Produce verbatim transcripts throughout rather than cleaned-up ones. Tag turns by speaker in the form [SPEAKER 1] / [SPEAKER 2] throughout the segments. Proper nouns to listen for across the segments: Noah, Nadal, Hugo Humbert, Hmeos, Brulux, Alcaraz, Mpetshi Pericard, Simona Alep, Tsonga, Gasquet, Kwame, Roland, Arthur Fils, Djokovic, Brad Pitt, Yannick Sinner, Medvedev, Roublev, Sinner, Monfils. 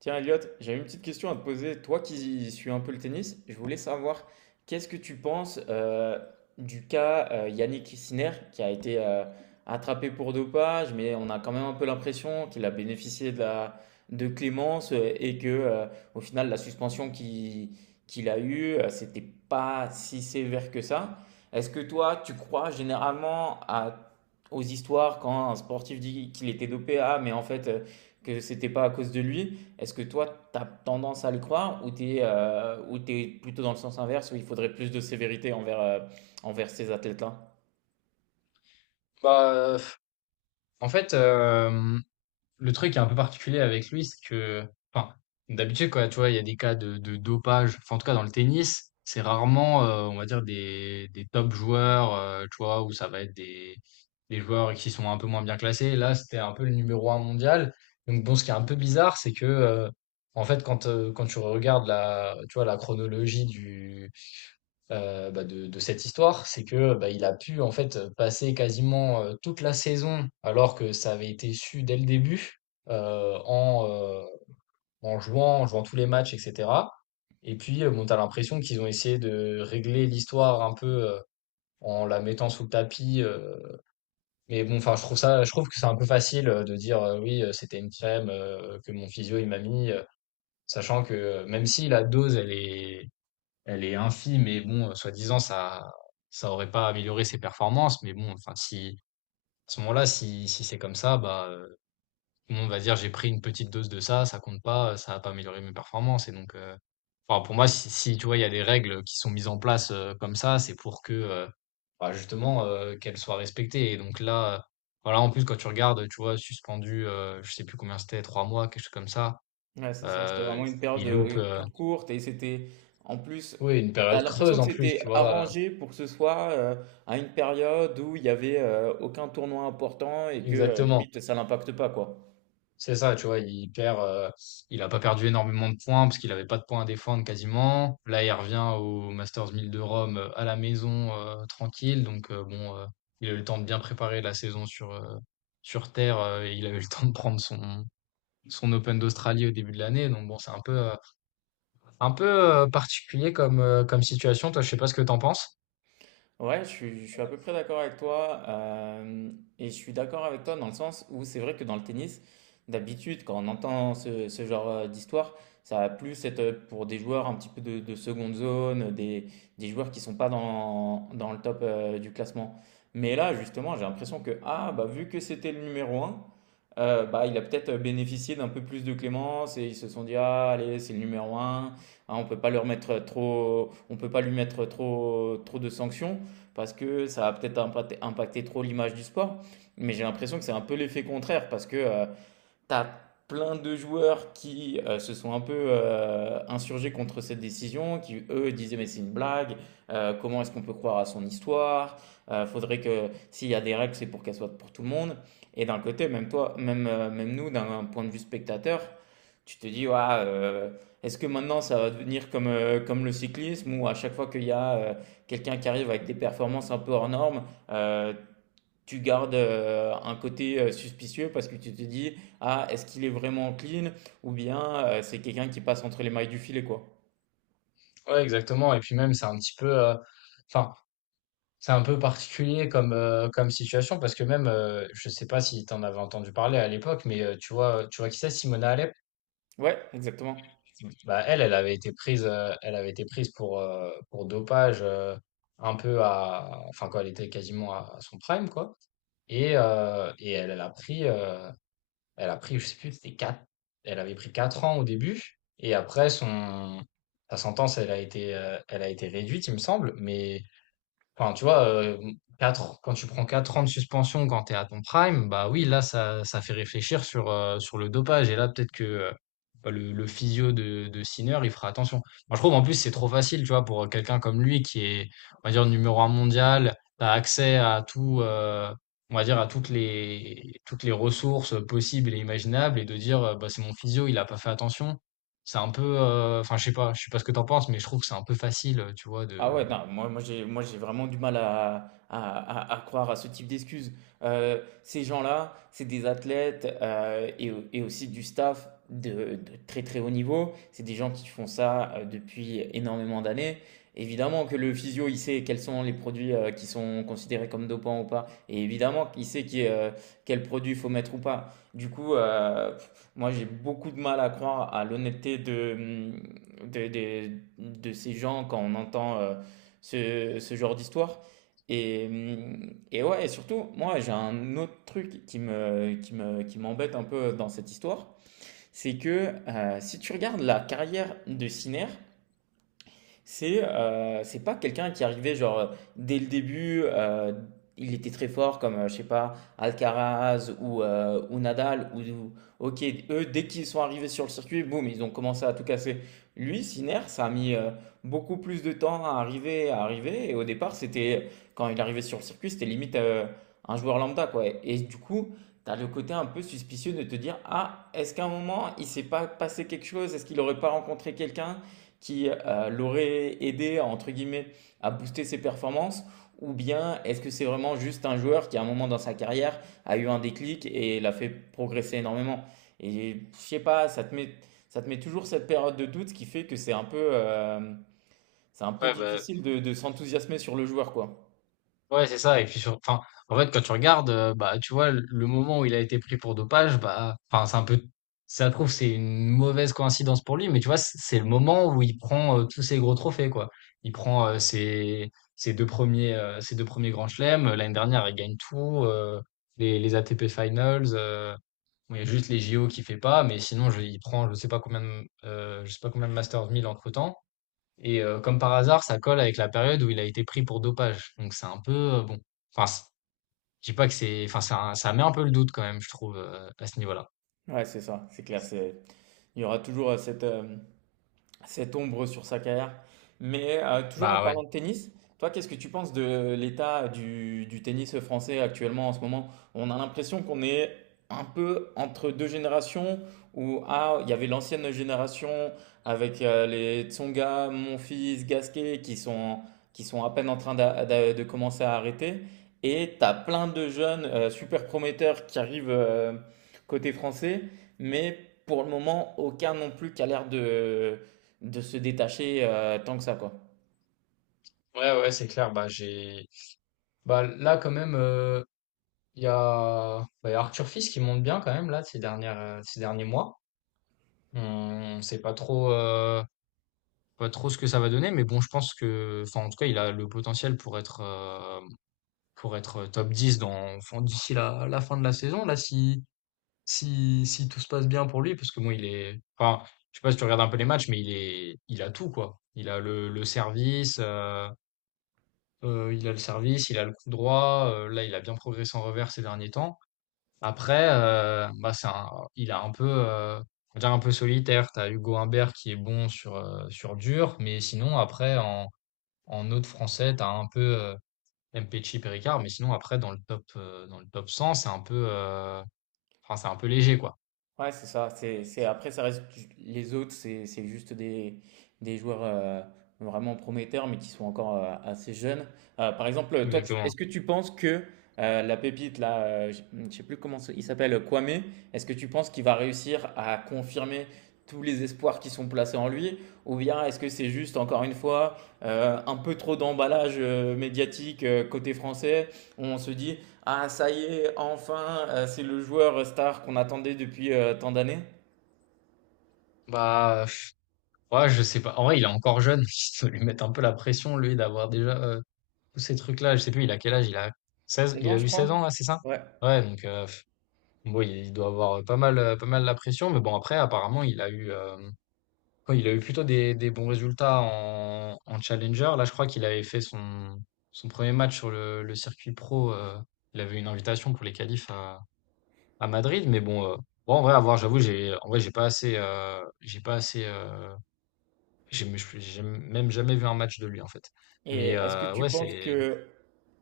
[SPEAKER 1] Tiens, Elliot, j'ai une petite question à te poser. Toi qui suis un peu le tennis, je voulais savoir qu'est-ce que tu penses euh, du cas euh, Yannick Sinner qui a été euh, attrapé pour dopage, mais on a quand même un peu l'impression qu'il a bénéficié de la de clémence euh, et que euh, au final la suspension qui- qu'il a eue, euh, c'était pas si sévère que ça. Est-ce que toi, tu crois généralement à- aux histoires quand un sportif dit qu'il était dopé, ah mais en fait euh, que c'était pas à cause de lui? Est-ce que toi, tu as tendance à le croire ou tu es, euh, ou tu es plutôt dans le sens inverse où il faudrait plus de sévérité envers, euh, envers ces athlètes-là?
[SPEAKER 2] Bah, euh, en fait, euh, le truc qui est un peu particulier avec lui, c'est que, enfin, d'habitude, quoi, tu vois, il y a des cas de, de dopage. Enfin, en tout cas, dans le tennis, c'est rarement, euh, on va dire, des, des top joueurs, euh, tu vois, où ça va être des, des joueurs qui sont un peu moins bien classés. Là, c'était un peu le numéro un mondial. Donc, bon, ce qui est un peu bizarre, c'est que, euh, en fait, quand, euh, quand tu regardes la, tu vois, la chronologie euh, bah, de, de cette histoire, c'est que bah, il a pu en fait passer quasiment euh, toute la saison, alors que ça avait été su dès le début, euh, en, euh, en jouant, en jouant tous les matchs, et cetera. Et puis, euh, bon, t'as l'impression qu'ils ont essayé de régler l'histoire un peu euh, en la mettant sous le tapis. euh. Mais bon, enfin, je trouve ça, je trouve que c'est un peu facile euh, de dire euh, oui, euh, c'était une crème euh, que mon physio il m'a mis, euh, sachant que euh, même si la dose elle est elle est infime et bon, euh, soi-disant, ça ça aurait pas amélioré ses performances. Mais bon, enfin, si à ce moment-là, si, si c'est comme ça, bah, euh, tout le monde va dire j'ai pris une petite dose de ça, ça compte pas, euh, ça a pas amélioré mes performances. Et donc, euh, enfin, pour moi, si, si, tu vois, il y a des règles qui sont mises en place euh, comme ça, c'est pour que euh, bah, justement euh, qu'elles soient respectées. Et donc là, euh, voilà, en plus, quand tu regardes, tu vois, suspendu, euh, je sais plus combien c'était, trois mois, quelque chose comme ça.
[SPEAKER 1] Ouais, c'est ça. C'était
[SPEAKER 2] Euh,
[SPEAKER 1] vraiment une période
[SPEAKER 2] il loupe
[SPEAKER 1] euh,
[SPEAKER 2] euh,
[SPEAKER 1] toute courte et c'était en plus,
[SPEAKER 2] oui, une
[SPEAKER 1] tu as
[SPEAKER 2] période
[SPEAKER 1] l'impression
[SPEAKER 2] creuse
[SPEAKER 1] que
[SPEAKER 2] en plus,
[SPEAKER 1] c'était
[SPEAKER 2] tu vois. euh,
[SPEAKER 1] arrangé pour que ce soit euh, à une période où il n'y avait euh, aucun tournoi important et que euh,
[SPEAKER 2] Exactement.
[SPEAKER 1] limite ça n'impacte pas quoi.
[SPEAKER 2] C'est ça, tu vois, il perd, euh, il a pas perdu énormément de points parce qu'il avait pas de points à défendre quasiment. Là, il revient au Masters mille de Rome euh, à la maison euh, tranquille, donc euh, bon, euh, il a eu le temps de bien préparer la saison sur euh, sur terre euh, et il a eu le temps de prendre son son Open d'Australie au début de l'année, donc bon, c'est un peu euh, un peu euh, particulier comme euh, comme situation. Toi, je sais pas ce que t'en penses.
[SPEAKER 1] Ouais, je suis, je suis à peu près d'accord avec toi. Euh, et je suis d'accord avec toi dans le sens où c'est vrai que dans le tennis, d'habitude, quand on entend ce, ce genre euh, d'histoire, ça va plus être euh, pour des joueurs un petit peu de, de seconde zone, des, des joueurs qui sont pas dans, dans le top euh, du classement. Mais là, justement, j'ai l'impression que, ah, bah, vu que c'était le numéro un, euh, bah, il a peut-être bénéficié d'un peu plus de clémence et ils se sont dit, ah, allez, c'est le numéro un, hein, on peut pas leur mettre trop, on peut pas lui mettre trop, trop de sanctions parce que ça va peut-être impacter, impacter trop l'image du sport. Mais j'ai l'impression que c'est un peu l'effet contraire parce que euh, t'as plein de joueurs qui euh, se sont un peu euh, insurgés contre cette décision, qui eux disaient mais c'est une blague, euh, comment est-ce qu'on peut croire à son histoire? Euh, faudrait que s'il y a des règles c'est pour qu'elles soient pour tout le monde. Et d'un côté, même toi, même, euh, même nous, d'un point de vue spectateur, tu te dis ouah, euh, est-ce que maintenant ça va devenir comme, euh, comme le cyclisme où à chaque fois qu'il y a euh, quelqu'un qui arrive avec des performances un peu hors normes, euh, tu gardes euh, un côté euh, suspicieux parce que tu te dis, ah, est-ce qu'il est vraiment clean ou bien euh, c'est quelqu'un qui passe entre les mailles du filet, quoi.
[SPEAKER 2] Ouais, exactement. Et puis même, c'est un petit peu, euh, enfin. C'est un peu particulier comme, euh, comme situation parce que même, euh, je sais pas si tu en avais entendu parler à l'époque, mais euh, tu vois, tu vois qui c'est, Simona Alep?
[SPEAKER 1] Ouais, exactement.
[SPEAKER 2] Bah, elle, elle avait été prise, euh, elle avait été prise pour, euh, pour dopage euh, un peu à, enfin quand elle était quasiment à, à son prime, quoi. Et, euh, et elle, elle a pris, euh, elle a pris, je sais plus, c'était quatre, elle avait pris quatre ans au début, et après son, sa sentence, elle a été, euh, elle a été réduite, il me semble, mais enfin, tu vois, euh, quatre, quand tu prends quatre ans de suspension quand tu es à ton prime, bah oui, là, ça, ça fait réfléchir sur, euh, sur le dopage. Et là, peut-être que euh, bah, le, le physio de, de Sinner, il fera attention. Moi, je trouve, en plus, c'est trop facile, tu vois, pour quelqu'un comme lui qui est, on va dire, numéro un mondial, tu as accès à tout, euh, on va dire, à toutes les, toutes les ressources possibles et imaginables et de dire, euh, bah, c'est mon physio, il a pas fait attention. C'est un peu, euh, enfin, je sais pas, je sais pas ce que t'en penses, mais je trouve que c'est un peu facile, tu vois,
[SPEAKER 1] Ah ouais,
[SPEAKER 2] de,
[SPEAKER 1] non, moi, moi j'ai, moi j'ai vraiment du mal à, à, à- à croire à ce type d'excuses. Euh, ces gens-là, c'est des athlètes euh, et, au- et aussi du staff de, de très très haut niveau. C'est des gens qui font ça euh, depuis énormément d'années. Évidemment que le physio, il sait quels sont les produits euh, qui sont considérés comme dopants ou pas. Et évidemment qu'il sait qui, euh, quel produit faut mettre ou pas. Du coup, euh, pff, moi j'ai beaucoup de mal à croire à l'honnêteté de, de, de ces gens quand on entend euh, ce, ce genre d'histoire. Et, hum, et ouais, et surtout, moi, j'ai un autre truc qui me, qui me, qui m'embête un peu dans cette histoire, c'est que euh, si tu regardes la carrière de Sinner, c'est heu, c'est pas quelqu'un qui arrivait genre, heu, dès le début, heu, il était très fort comme, heu, je sais pas, Alcaraz ou, heu, ou Nadal ou ou OK, eux dès qu'ils sont arrivés sur le circuit, boum, ils ont commencé à tout casser. Lui, Sinner, ça a mis, heu, beaucoup plus de temps à arriver à arriver et au départ, c'était quand il arrivait sur le circuit, c'était limite, heu, un joueur lambda, quoi et du coup, t'as le côté un peu suspicieux de te dire: «Ah, est-ce qu'à un moment, il s'est pas passé quelque chose? Est-ce qu'il aurait pas rencontré quelqu'un?» qui euh, l'aurait aidé, entre guillemets, à booster ses performances. Ou bien est-ce que c'est vraiment juste un joueur qui, à un moment dans sa carrière, a eu un déclic et l'a fait progresser énormément? Et je sais pas, ça te met, ça te met toujours cette période de doute, ce qui fait que c'est un peu, euh, c'est un peu
[SPEAKER 2] ouais, bah,
[SPEAKER 1] difficile de, de s'enthousiasmer sur le joueur, quoi.
[SPEAKER 2] Ouais, c'est ça. Et puis, sur, enfin, en fait, quand tu regardes, euh, bah, tu vois, le le moment où il a été pris pour dopage, bah, enfin, c'est un peu, ça se trouve, c'est une mauvaise coïncidence pour lui, mais tu vois, c- c'est le moment où il prend euh, tous ses gros trophées, quoi. Il prend euh, ses, ses deux premiers, euh, ses deux premiers grands chelems. L'année dernière, il gagne tout, euh, les, les A T P Finals. Euh, bon, il y a juste les J O qui fait pas, mais sinon, je, il prend, je sais pas combien de, euh, je sais pas combien de Masters mille entre-temps. Et euh, comme par hasard, ça colle avec la période où il a été pris pour dopage. Donc c'est un peu euh, bon. Enfin, c'est- je dis pas que c'est. Enfin, c'est un- ça met un peu le doute quand même, je trouve, euh, à ce niveau-là.
[SPEAKER 1] Ouais, c'est ça, c'est clair. c'est- Il y aura toujours euh, cette, euh, cette ombre sur sa carrière. Mais euh, toujours en
[SPEAKER 2] Bah ouais.
[SPEAKER 1] parlant de tennis, toi, qu'est-ce que tu penses de l'état du, du tennis français actuellement en ce moment? On a l'impression qu'on est un peu entre deux générations où ah, il y avait l'ancienne génération avec euh, les Tsonga, Monfils, Gasquet qui sont, qui sont à peine en train d'a- d'a- de, commencer à arrêter. Et tu as plein de jeunes euh, super prometteurs qui arrivent euh, côté français, mais pour le moment, aucun non plus qui a l'air de de se détacher euh, tant que ça, quoi.
[SPEAKER 2] Ouais, ouais, c'est clair. Bah j'ai. Bah là quand même, euh, il y a. bah, il y a Arthur Fils qui monte bien quand même là ces dernières euh, ces derniers mois. On sait pas trop euh, pas trop ce que ça va donner, mais bon, je pense que. Enfin, en tout cas, il a le potentiel pour être euh, pour être euh, top dix dans enfin, d'ici la la fin de la saison là si. Si si tout se passe bien pour lui, parce que bon, il est enfin, je sais pas si tu regardes un peu les matchs, mais il est il a tout quoi. Il a le le service, heu heu, il a le service, il a le coup droit, heu, là, il a bien progressé en revers ces derniers temps. Après, heu, bah, c'est un il a un peu, heu, on va dire un peu solitaire. T'as Hugo Humbert qui est bon sur, heu, sur dur, mais sinon après en en autre français, t'as un peu, heu, Mpetshi, Pericard, mais sinon après dans le top, heu, dans le top cent, c'est un peu, heu, enfin, c'est un peu léger quoi.
[SPEAKER 1] Ouais, c'est ça. C'est, c'est, après, ça reste ju- les autres, c'est, c'est juste des, des joueurs euh, vraiment prometteurs, mais qui sont encore euh, assez jeunes. Euh, par exemple, toi, tu-
[SPEAKER 2] Exactement.
[SPEAKER 1] est-ce que tu penses que euh, la pépite, là, euh, je ne sais plus comment ça- il s'appelle, Kwame, est-ce que tu penses qu'il va réussir à confirmer tous les espoirs qui sont placés en lui, ou bien est-ce que c'est juste, encore une fois, euh, un peu trop d'emballage euh, médiatique euh, côté français, où on se dit, ah, ça y est, enfin, euh, c'est le joueur star qu'on attendait depuis euh, tant d'années.
[SPEAKER 2] Bah, pff, ouais, je sais pas. En vrai, il est encore jeune. Il faut lui mettre un peu la pression, lui, d'avoir déjà euh, tous ces trucs-là. Je sais plus, il a quel âge? Il a seize
[SPEAKER 1] Seize
[SPEAKER 2] il
[SPEAKER 1] ans,
[SPEAKER 2] a
[SPEAKER 1] je
[SPEAKER 2] eu seize
[SPEAKER 1] crois.
[SPEAKER 2] ans, là, c'est ça?
[SPEAKER 1] Ouais.
[SPEAKER 2] Ouais, donc, euh, pff, bon, il il doit avoir euh, pas mal, euh, pas mal la pression. Mais bon, après, apparemment, il a eu, euh, quoi, il a eu plutôt des, des bons résultats en, en Challenger. Là, je crois qu'il avait fait son, son premier match sur le, le circuit pro. Euh, il avait une invitation pour les qualifs à, à Madrid. Mais bon, euh, bon, en vrai, à voir, j'avoue, j'ai, en vrai, j'ai pas assez, euh, j'ai pas assez. euh, j'ai mais j'ai même jamais vu un match de lui, en fait.
[SPEAKER 1] Et
[SPEAKER 2] Mais
[SPEAKER 1] est-ce que
[SPEAKER 2] heu,
[SPEAKER 1] tu
[SPEAKER 2] ouais,
[SPEAKER 1] penses
[SPEAKER 2] c'est
[SPEAKER 1] que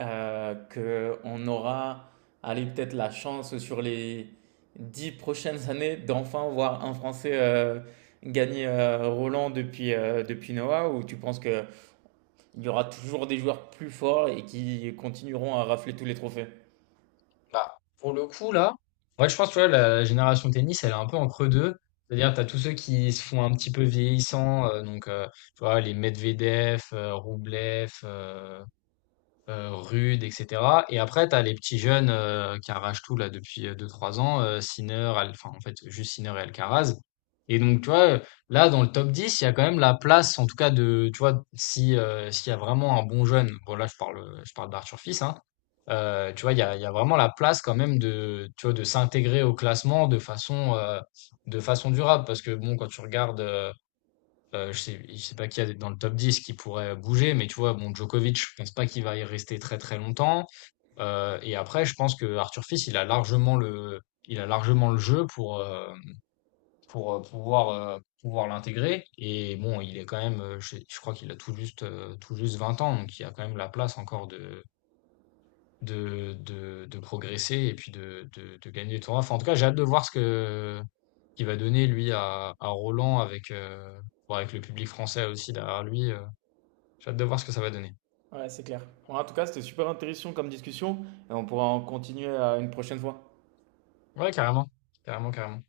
[SPEAKER 1] euh, que on aura, allez, peut-être la chance sur les dix prochaines années d'enfin voir un Français euh, gagner euh, Roland depuis, euh, depuis Noah, ou tu penses qu'il y aura toujours des joueurs plus forts et qui continueront à rafler tous les trophées?
[SPEAKER 2] bah, pour le coup, là, ouais, je pense, tu la génération tennis, elle est un peu entre deux. C'est-à-dire, tu as tous ceux qui se font un petit peu vieillissants, heu, donc heu, tu vois, les Medvedev, heu, Roublev, heu, Rude, et cetera, et après tu as les petits jeunes, heu, qui arrachent tout là depuis, heu, deux trois ans, heu, Sinner, Al enfin en fait juste Sinner et Alcaraz, et donc tu vois, là dans le top dix il y a quand même la place en tout cas de tu vois si, heu, s'il y a vraiment un bon jeune, bon là je parle, je parle d'Arthur Fils, hein, heu, tu vois il y a il y a vraiment la place quand même de tu vois de s'intégrer au classement de façon, heu, de façon durable parce que bon quand tu regardes, euh, Heu, je sais je sais pas qui y a dans le top dix qui pourrait bouger, mais tu vois, bon, Djokovic, je pense pas qu'il va y rester très, très longtemps. Heu et après, je pense que Arthur Fils, il a largement le il a largement le jeu pour, heu, pour, heu, pouvoir, heu, pouvoir l'intégrer et bon, il est quand même, heu, je je crois qu'il a tout juste, heu, tout juste vingt ans, donc il y a quand même la place encore de de de de progresser et puis de de de gagner des tournois. Enfin, en tout cas, j'ai hâte de voir ce que qu'il va donner lui à à Roland avec, heu, bah, avec le public français aussi derrière lui, heu, j'ai hâte de voir ce que ça va donner.
[SPEAKER 1] Ouais, c'est clair. Bon, en tout cas, c'était super intéressant comme discussion et on pourra en continuer à une prochaine fois.
[SPEAKER 2] Ouais, carrément. Carrément, carrément.